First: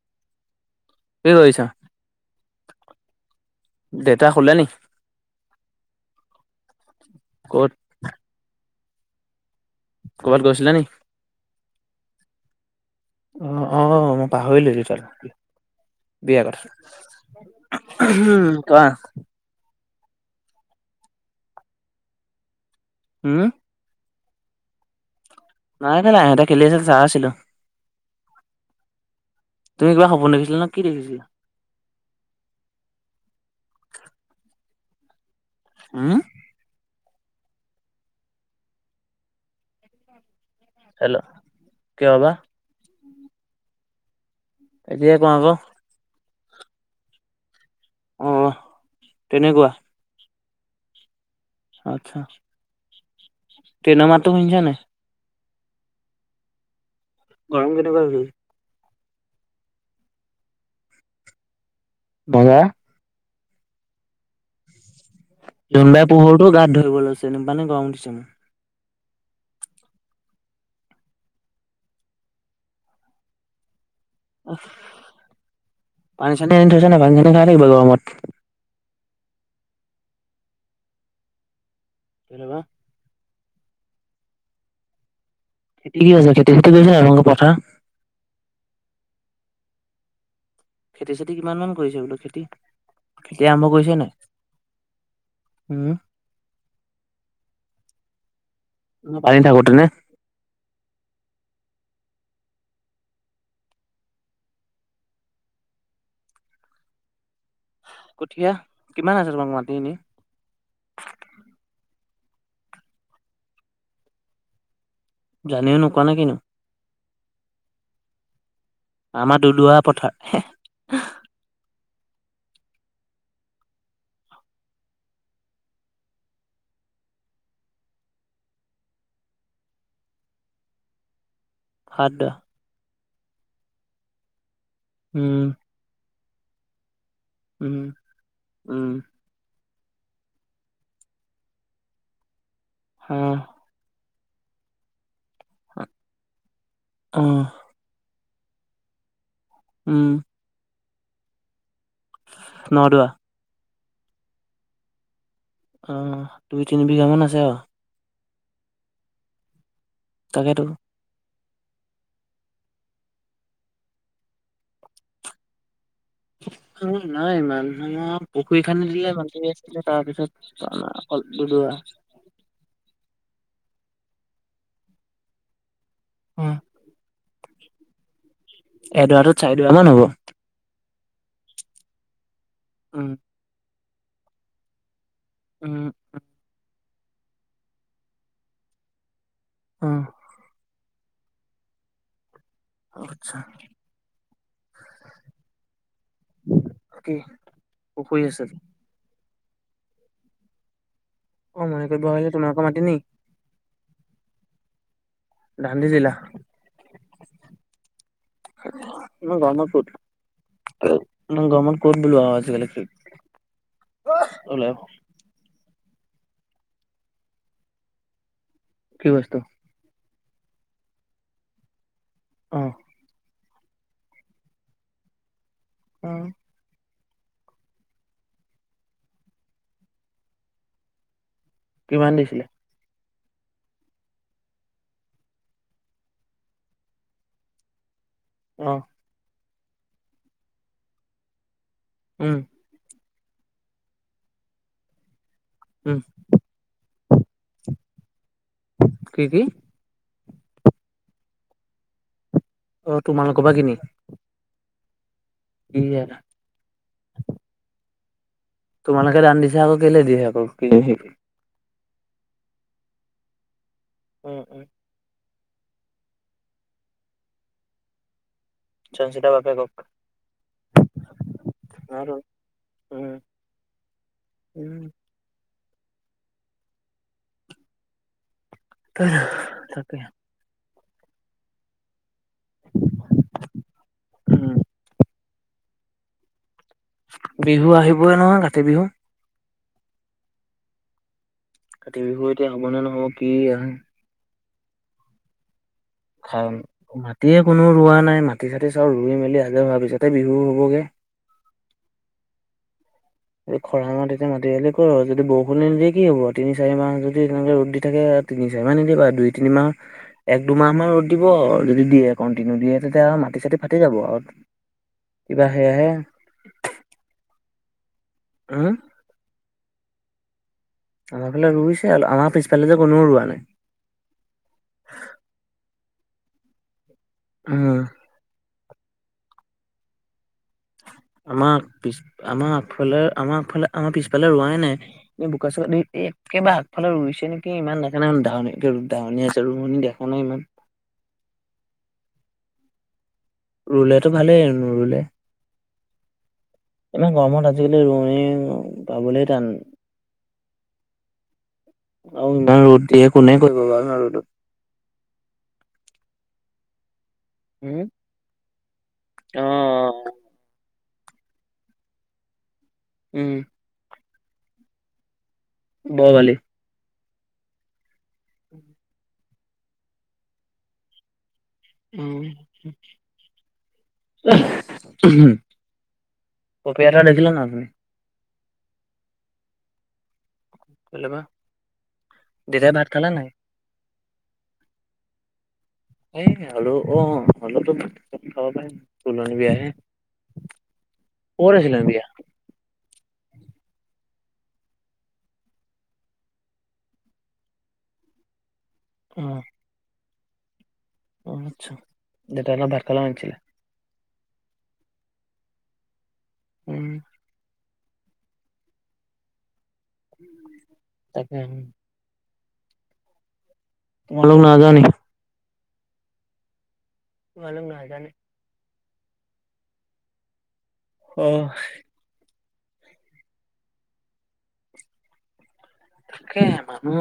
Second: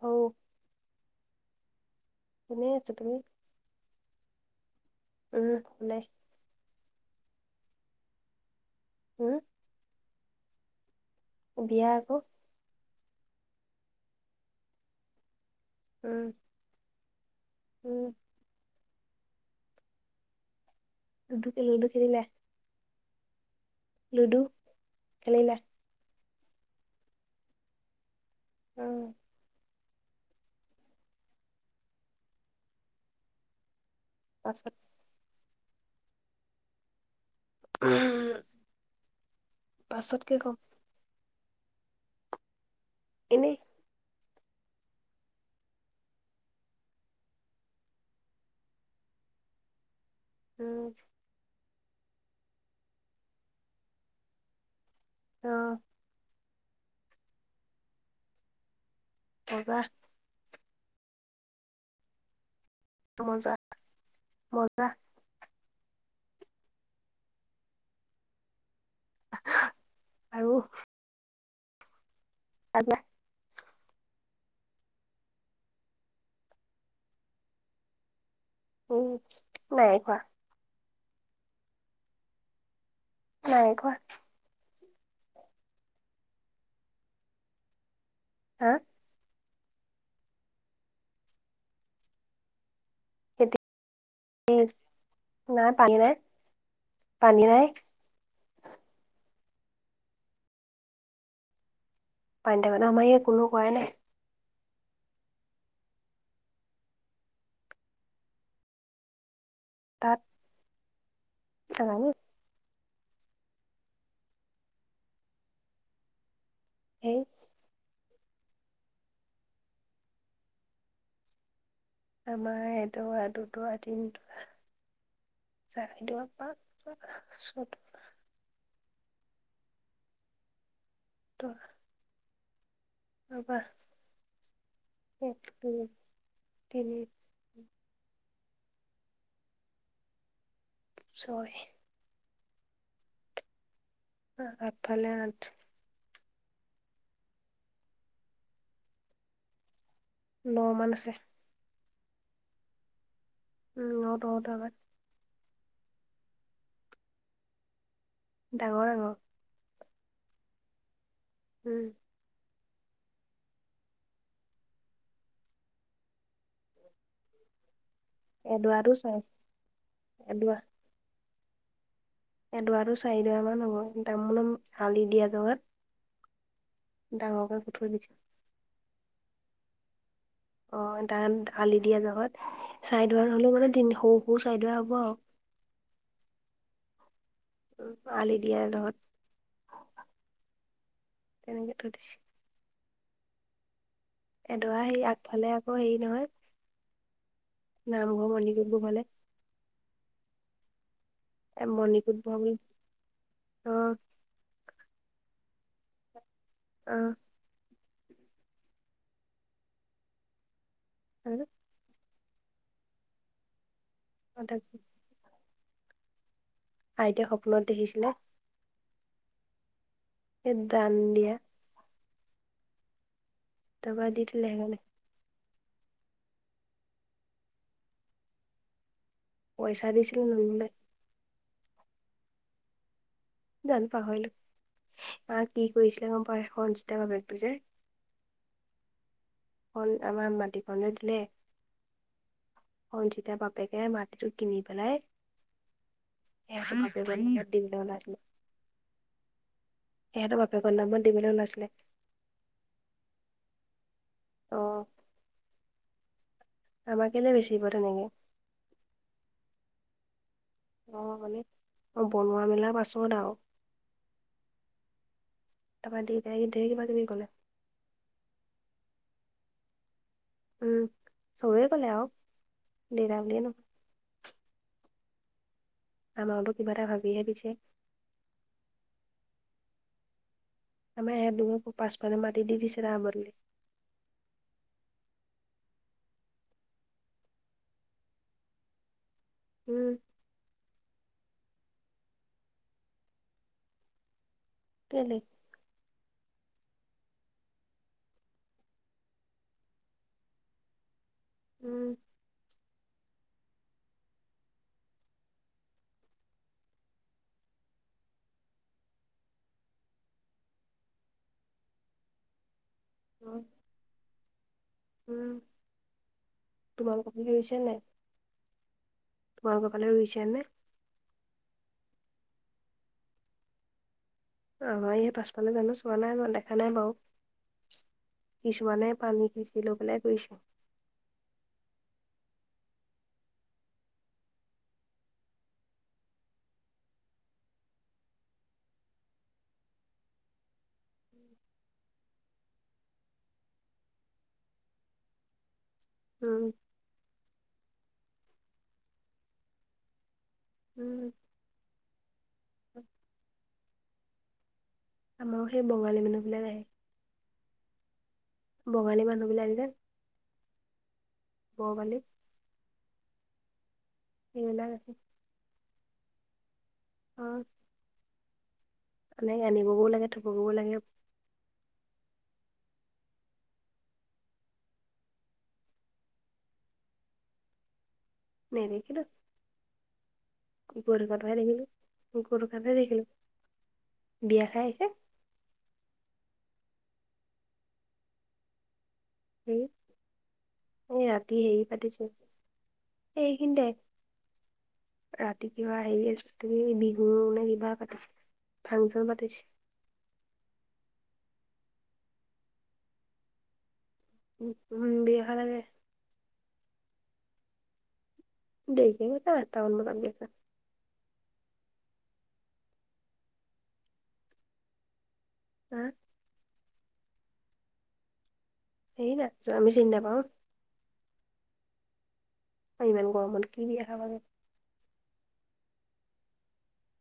অও। কি কৰিছা? এনেই আছো, তুমি? দেউতা শুলে নি? উম শুলে। ক'ত? হম ক'ৰবাত গৈছিলানি? বিয়া আক। অ', অ' মই উম পাহৰিলোয়ে। [unintelligible] উম [unintelligible] কোৱা? [unintelligible] হম লুডো নাই খেলা ইহতে খেলি আছিল চাই আছিলোঁ। উম তুমি কিবা সপুন দেখিছিলা ন কি দেখিছিলা? পাছত হম [unintelligible] পাছত কে কম। হেলো! কিয়? [unintelligible] এনে। এতিয়া কোৱা আক? অ', তেনেকুৱা। উম। আচ্ছা। ট্ৰেনব় মাটতো সুনিচা নাই? অ'। গৰম কেনেকুৱা? [unintelligible] মজা ভজা মজা মজা যোনবাই পোহৰটো গাত ধৰিব লৈছে নিপানে গৰম উঠিছে মো। আৰু [unintelligible] আহ পানী চানী আনি থৈছ নাই পানী চানী খাই থাকিবা গৰমত। উম নাই খোৱা। কেলে বা নাই খোৱা। খেতি কি কৈছ খেতি ছেতি কৈছ নাই তহংক পথা হা? খেতি চেতি কিমান মান কৰিছে বোলো খেতি? খেতি আৰম্ভ কৰিছে নাই? নাই উম, পানী নাই পানী নাই। [unintelligible] পানী থাকোতে নে পানী থাকোতে আমাৰ ইয়াত কোনো কৰাই নাই। কঠীয়া কিমান আছে তোমাৰ মাত তাত [unintelligible] জানিও নোকোৱা নে কিনো? হেই। আমাৰ দলোৱা পথাৰ। আমাৰ এদুৱা, দুদুৱা, তিনদুৱা। [unintelligible] ত খাদ্য ৰ'বা, উম এক-দুই-তিনি উম, উম। ছয়। হম। আৰু আগফালে আঠ। উম। ন'মান আছে। নদুৱা। উম, ন-দহ দুৱা মান অ', দুই-তিনি বিঘা মান আছে আও। ডাঙৰ-ডাঙৰ তাকেতো। উম। অ', নাই ইমান। আমাৰ পুখুৰী খান্দি এডৰাটো দিলে, চাই মাটি খিনি তাৰ পিছত অকল দুদৰা। এদুৱাটো চাৰিদৰা মান হ'ব, [unintelligible] হালি দিয়া [unintelligible] উম। ডাঙৰকে থৈ দিছে। এদুৱাটোত, চাৰিদুৱা মান হ'ব? অ', তাত আলি দিয়া জগাত উম চাৰিদুৱা হ'লেও মানে সেই সৰু-সৰু চাই দোৱা হ'ব আও। উম, উম। উম, আলি দিয়া লগত। উম। তেনেকে থৈ দিছে। আচ্ছা। এডৰা সেই আগফালে আকৌ হেৰি নহয় কি পুখুৰী নামঘৰ আছে মণিকূট কৰিবলে। অ', মনিকূট মণিকোট বনাইছে বৌ যে বুলি তোমালোকৰ মাতি নেকি? অ দান দি দিলা অ'। ইমান গৰমত ক'ত? ইমান গৰমত ক'ত? বোলো [unintelligible] কি ওলাই [unintelligible] আইদেউ সপোনত দেখিছিলে। কি বস্তু? এ দান দিয়া। অ'। তাপা দি থলে আহিবলে। অ'। পইছা দিছিল লোন লয়। কিমান দিছিলে? জানোঁ পাহৰিলোঁ মা কি কৰিছিলে গ'ম পাই খৰন ষ্টাৰ বেগটো যে অ'। হল, আমাৰ মাটকনো দিলে। উম। অ', যেতিয়া বাপেকে মাটিটো কিনি পেলাই উম [unintelligible] উলাইছিলে। কি কি তেহেতৰ বাপেকৰ নামত দিবলৈ ওলাইছিলে। অ', তোমালোকৰপা কিনি? অ'। [unintelligible] আমাক কেলে বেছিব তেনেকে। তোমালোকে দান দিছো, আকৌ কেলে দিয়ে আকৌ। কি অ', মানে অ', বনোৱা মেলা পাছত আৰু। উম, উম। তাৰপৰা দেতাই ধেৰ কিবা কিবি কলে। [unintelligible] বাপেকক। উম, চবেই কলে আৰু, উম দেতা বুলি উম আমাকোতো কিবা এটা ভাবিহে দিছে। তাকে। আমাৰ [unintelligible] পাচফালে মাতি দি দিছে তাৰ বদলি। উম বিহু আহিবই নহয়, কাতি বিহু। উম। কাতি বিহু এতিয়া হ'বনে নহ'ব, কি আহে। কেলে? [unintelligible] মাটিয়ে কোনো ৰোৱা নাই, মাটি চাটি চব ৰুই মেলি আজৰি হোৱাৰ পিছতহে বিহু হ'বগে। উম। খৰাঙত তেতিয়া মাতি আহিলে [unintelligible] যদি বৰষুনে নিদিয়ে কি হব, তিনি চাৰি মাহ যদি তেনেকে ৰ'দ দি থাকে তিনি চয় মাহ নিদিয়ে বাওঁ, দুই তিনিমাহ, এক দুমাহাহ ৰ'দ দি, ব যদি দিয়ে কণ্টিনিউ দিয়ে। তেতিয়া আৰু মাটি চাতি ফাটি যাব আৰু। উম, কিবা সেয়াহে তোমালোকৰ পিনে ৰুইছে নাই। উম তোমালোক ফালে ৰুইছেনে? আমাৰ ফালে ৰুইছে আৰু আমাৰ পিছফালে যে কোনেও ৰোৱা নাই। আমাৰ এই পাছফালে জানো চোৱা নাই দেখা নাই বাৰু। উম। মানে পানী সিঁচি লৈ পেলাই কৰিছে। আমাৰ পিছ, আমাৰ আগফালে আমাৰ আগফালে, আমাৰ পিছফালে ৰোৱাই নাই বোকা চ একেবাৰে আগফালে ৰুইছে নেকি, ইমান [unintelligible] আছে ৰোৱনী দেখা নাই ইমান। [inaudible] ৰুলেটো ভালেই, নুৰুলে। উম। ইমান গৰমত আজিকালি ৰোৱনী পাবলৈ টান। উম। আৰু ইমান ৰ'দ দিয়ে, কোনে কৰিব বাৰু আমাৰ ৰ'দত। আমাৰো সেই বঙালী মানুহবিলাক আহে। [inaudible] বঙালী মানুহ বিলাক যে অ', বঙালী উম। ব্ৰইলাৰ ৰাখিম। [unintelligible] অ' [inaudible] এনেকে আনিবগৈ লাগে থ'বগৈ লাগে উম। উম, হু কপি এটা দেখিলে নাই উঠনি? নেদেখিলোঁ। কুকুৰ কেলেবা কন্ধাই দেখিলো কুকুৰ দেউতাই কন্দাই ভাত দেখিলো। খালে নাই? বিয়া খাই আহিছে। আৰু অ, অলপটো খাব পাৰিম। তুলনী হেৰি বিয়াহে, এই ৰাতি ক'ত হেৰি আছিলে পাতিছে বিয়া? এইখিনিতে ৰাতি কিবা হেৰি [unintelligible] তুমি বিহু নে কিবা পাতিছে। ফাংচন পাতিছে। অ', অ', আচ্ছা দেউতাকে ভাত খাব মাতিছিলে। উম, বিহু খালা গে? উম, দেৰিকে হ'ব, এটা মান বজাত বিয়া পাত। তাকেহে তোমালোক নাইযোৱা নেকি? হা তোমালোক নাইযোৱা নেকি? সেই নাযোৱা আমি চিনি নাপাওঁ। অ', ইমান গৰমত কি বিয়া খাবা গে। তাকেহে মানুহ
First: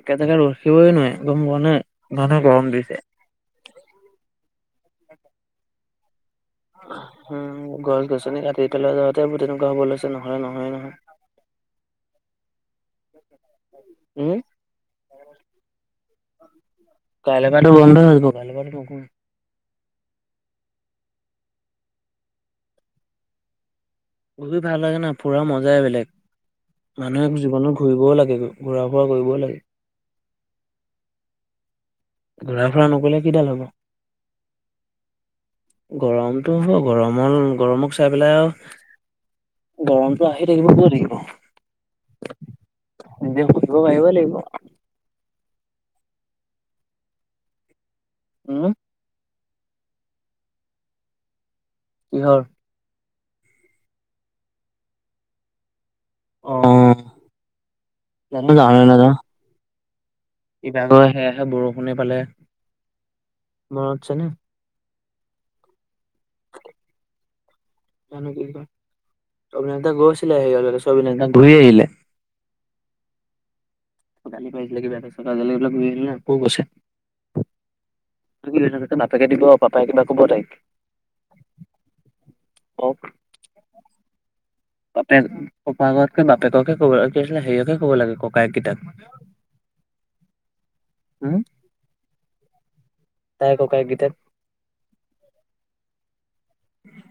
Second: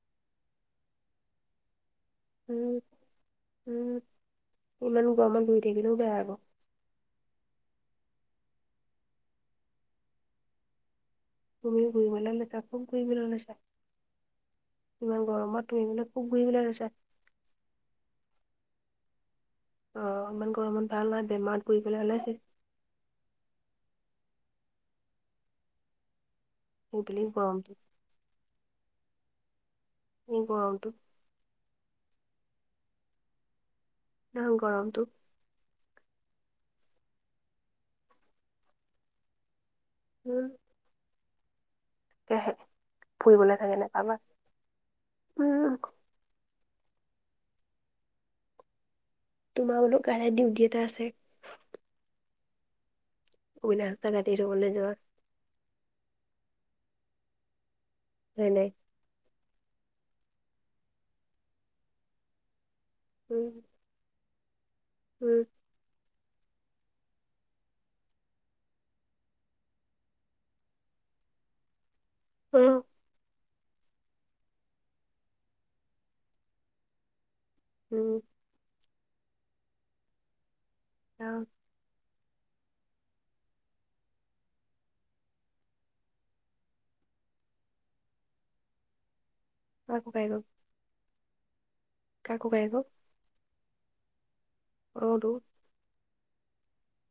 একে জেগাত ৰখিবই নোৱাৰি গম পোৱা নে? ইমানে গৰম উম দিছে। উম ইমান গৰমত ঘূৰি থাকিলেও বেয়া হ'ব। উম, গছ-গছনি কাটি পেলোৱা যাওঁতে গোটেইটো গড়বড় লৈছে নহলে নহয় নহয়। তুমি ঘূৰিবলৈ লৈছা [unintelligible] লৈছা। উম, ইমান গৰমত তুমি বুলু। কাইলৈ পৰাটো বন্ধ হৈ গল কাইলৈ পৰাটোতো নকৰোৱে। অ', ইমান গৰমত ভাল নহয় বেমাৰত পৰিবলৈ হ'লে শেষ ফুৰি ভাল লাগে না, ফুৰাৰ মজাই বেলেগ বুলি মানুহে গৰমটো জীৱনত ঘূৰিবও লাগে। ঘূৰা ফুৰা কৰিবও লাগে। ই গৰমটোত। ঘূৰা ফুৰা নকৰিলে কিডাল হ'ব? অ', গৰমটো। গৰমটো হ'ব গৰমৰ গৰমক চাই পেলাই আৰু গৰমটো আহি থাকিব গৈ থাকিব। কে হে নিজে ফুৰিবলৈ শুনিব থাকে নে পাৰিবই লাগিব কাৰবাৰ উম, উম, তোমাৰ বুলু কাইলে ডিউটি এটা আছে। কিহৰ? [unintelligible] ঘাটি ৰুবলৈ যোৱা। অ', হয় নাই [unintelligible] কিবা কৰে হেয়াহে বৰষুণে পালে, উম মনত আছে নে? উম, জানো কি কৰে, অভিনাশ দা গৈছিলে [unintelligible] ঘূৰি আহিলে। উম, গালি পাৰিছিলে কিবা এটা, তাৰ পিছত কাজিয়া লাগি পেলাই ঘূৰি আহিলে, আকৌ গৈছে। উম, বাপেকে দিব পাপায়ে কিবা ক'ব তাইক? চাও অ'। বাপেক, ককাকতকৈ বাপেককে ক'ব লাগে, কি আছিলে, সেয়কে ক'ব লাগে ককায়েকেইটাক। শুকাই গ'ল। হম? কাৰ ককায়েকক? তাইৰ ককায়েকগীতাক। অ' টো। উম।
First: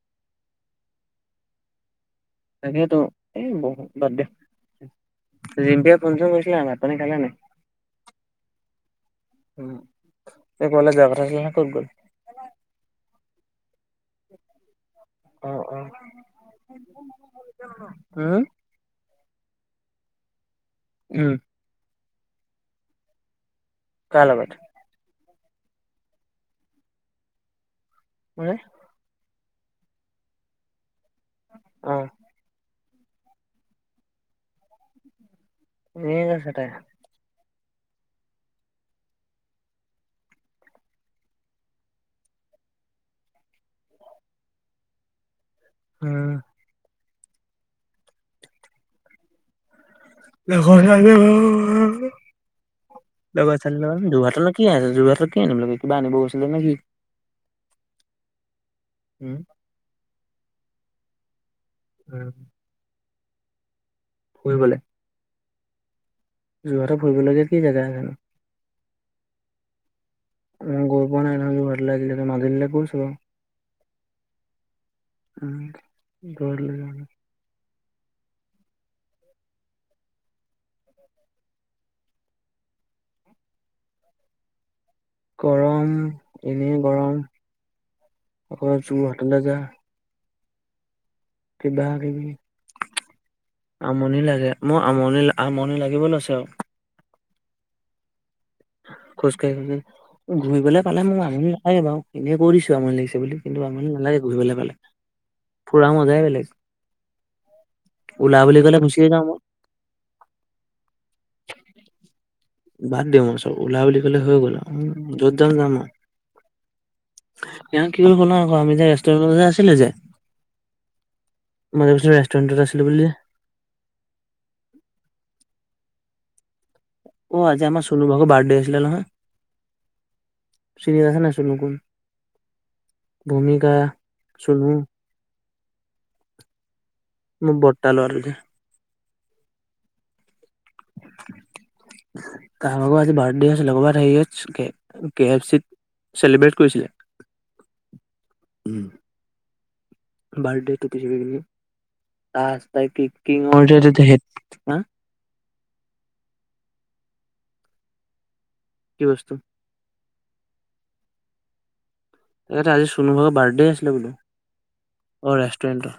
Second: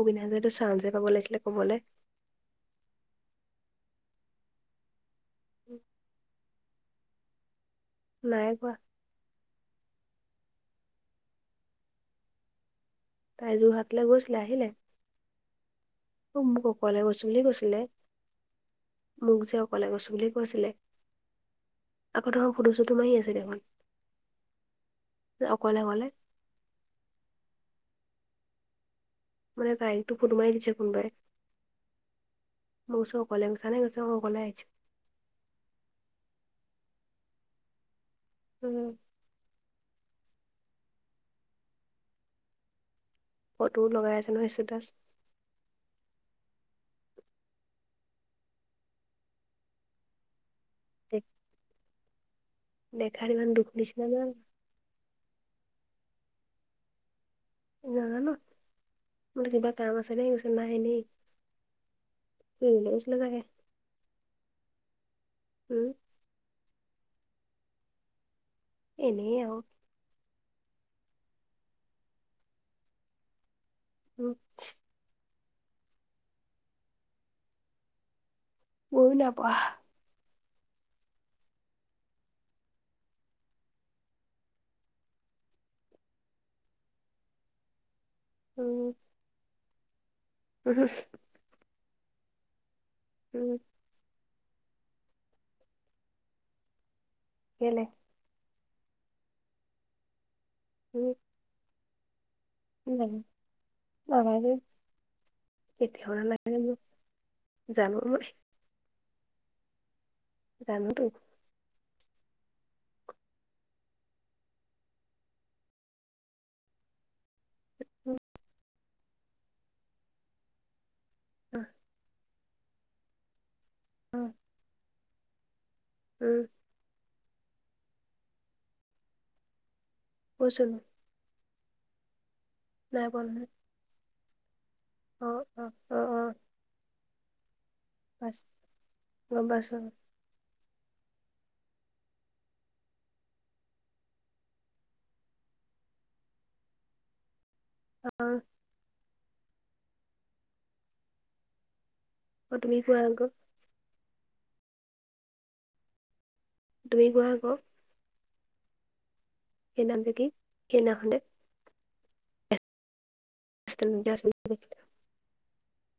অবিনাশহঁতেটো চান্স হে পাব লাগিছিলে, কবলে। তাকেতো, এ বহুত, বাদ দে, জিম্পিয়ে ফোন চোন কৰিছিলে নেকি, আগত পানী খালা নাই? নাই কোৱা। উম, এই কলেজ যোৱা কথা আছিলে নহয়, ক'ত গ'ল? তাই যোৰহাটলৈ গৈছিলে, আহিলে। অ অ অ' মোক অকলে গছ বুলি কৈছিলে, উম মোক যে অকলে গছ বুলি কৈছিলে উম। আকৌ দেখুন ফটো- চুটো মাৰি আছে দেখোন। কাৰ লগত? অকলে অকলে। কোনে? মানে তাইকটো ফটো মাৰি দিছে কোনবাই অ'। মই কৈছোঁ অকলে গৈছা নে, কৈছে অ', অকলে আহিছোঁ। এনেই কৈছে তাই। উম। ফটো লগাই আছে নহয়, ষ্টেটাছ। হম। [unintelligible] লগৰ ছোৱালীৰ দেখাত ইমান দুখ নিচিনা লগত, যে যোৰহাটত নো কি আছে, যোৰহাটৰ কি আনিব আছে, কিবা আনিব গৈছিলে নে কি? নাজানোঁ, উম, মানে কিবা কাম আছে নে কি, কৈছে নাই এনেই উম। নালাগে। ফুৰিবলে। উম। যোৰহাটৰ ফুৰিবলগীয়া কি জাগা নো? এনেই আৰু মই গৈ পোৱা নাই নহয়, কিবা লাগিলে মাজুলীলৈ গৈছোঁ বাৰু উম। উম, যোৰহাটলৈ। ময়ো নাই পঢ়া। গৰম, এনেই গৰম, অকল যোৰহাটলৈ যায় উম। কিব কিবি, উম আমনি লাগে। মই আমনি, ‌আমনি লাগিব লৈছে আৰু। কেলে? খোজ কাঢ়িবলৈ, ঘূৰিবলৈ পালে উম মোৰ আমনি নালাগে বাৰু এনে কৈ দিছোঁ আৰু, আমনি নাজানো। লাগিছে বুলি কিন্তু আমনি নালাগে ঘূৰিবলৈ পালে এতিয়াও নালাগে মোৰ উলা বুলি ক'লে গুচিয়েই যাওঁ মই। জানোতো বাদ দিম মই চব, উলা বুলি লি ক'লে হৈ গ'ল আৰু, উম, য'ত যাম যাম আৰু এ কি অ হ'ল ন আক আমি যে ৰেষ্টুৰেণ্ট আছিলো যে মই যে কৈছো ৰেষ্টুৰেণ্টত আছিলো বুলি। অহ। উম। অ আজি আম চনু ভাগৰ বাৰ্থডে আছিলে নহয়, কৈছিলো চিৰি আছে নাই চুনু কোন? নাই পোৱা নহয় ভূমিকা, চুনু অ অ অ অ। মোৰ বৰটা লৰাটো যে। ৰবা চোন [unintelligible] তাৰ ভাগৰ আজি বাৰ্থডে আছিলে ক'ৰবাত হেৰিত আছেগে কে এফ চিত চেলিব্ৰেট কৰিছিলে। অ উম বাৰ্থডটো অ তুমি কোৱা আকৌ [unintelligible] হা? তুমি কোৱা আক কি বস্তু? এ নামটো কি? কেনা খনে এয়াতে আজি চনু ভাগৰ বাৰ্থডে আছিল বোলো। অ ৰেষ্টুৰেণ্টৰ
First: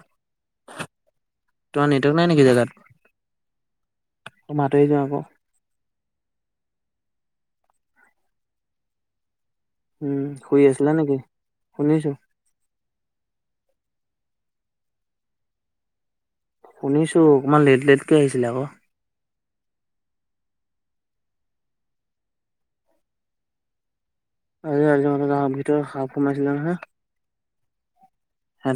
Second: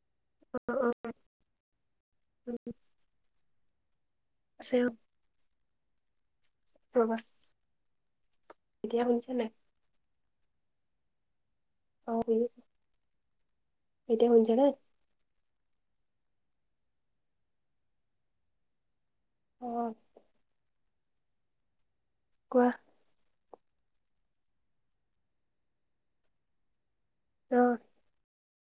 তোমাৰ নেটৱৰ্ক নাই নেকি জেগাত? আছে মাটই যোৱা আক। ৰবা এতিয়া শুনিছে নাই? উম শুই আছিলা নেকি? শুনিছোঁ অহ বে। এতিয়া শুনিছা নাই? শুনিছো অকমান লেট লেটকে আহিছিলে আক অ। কোৱা [unintelligible] ভিতৰত সাপ সোমাইছিলে নহয়। ৰ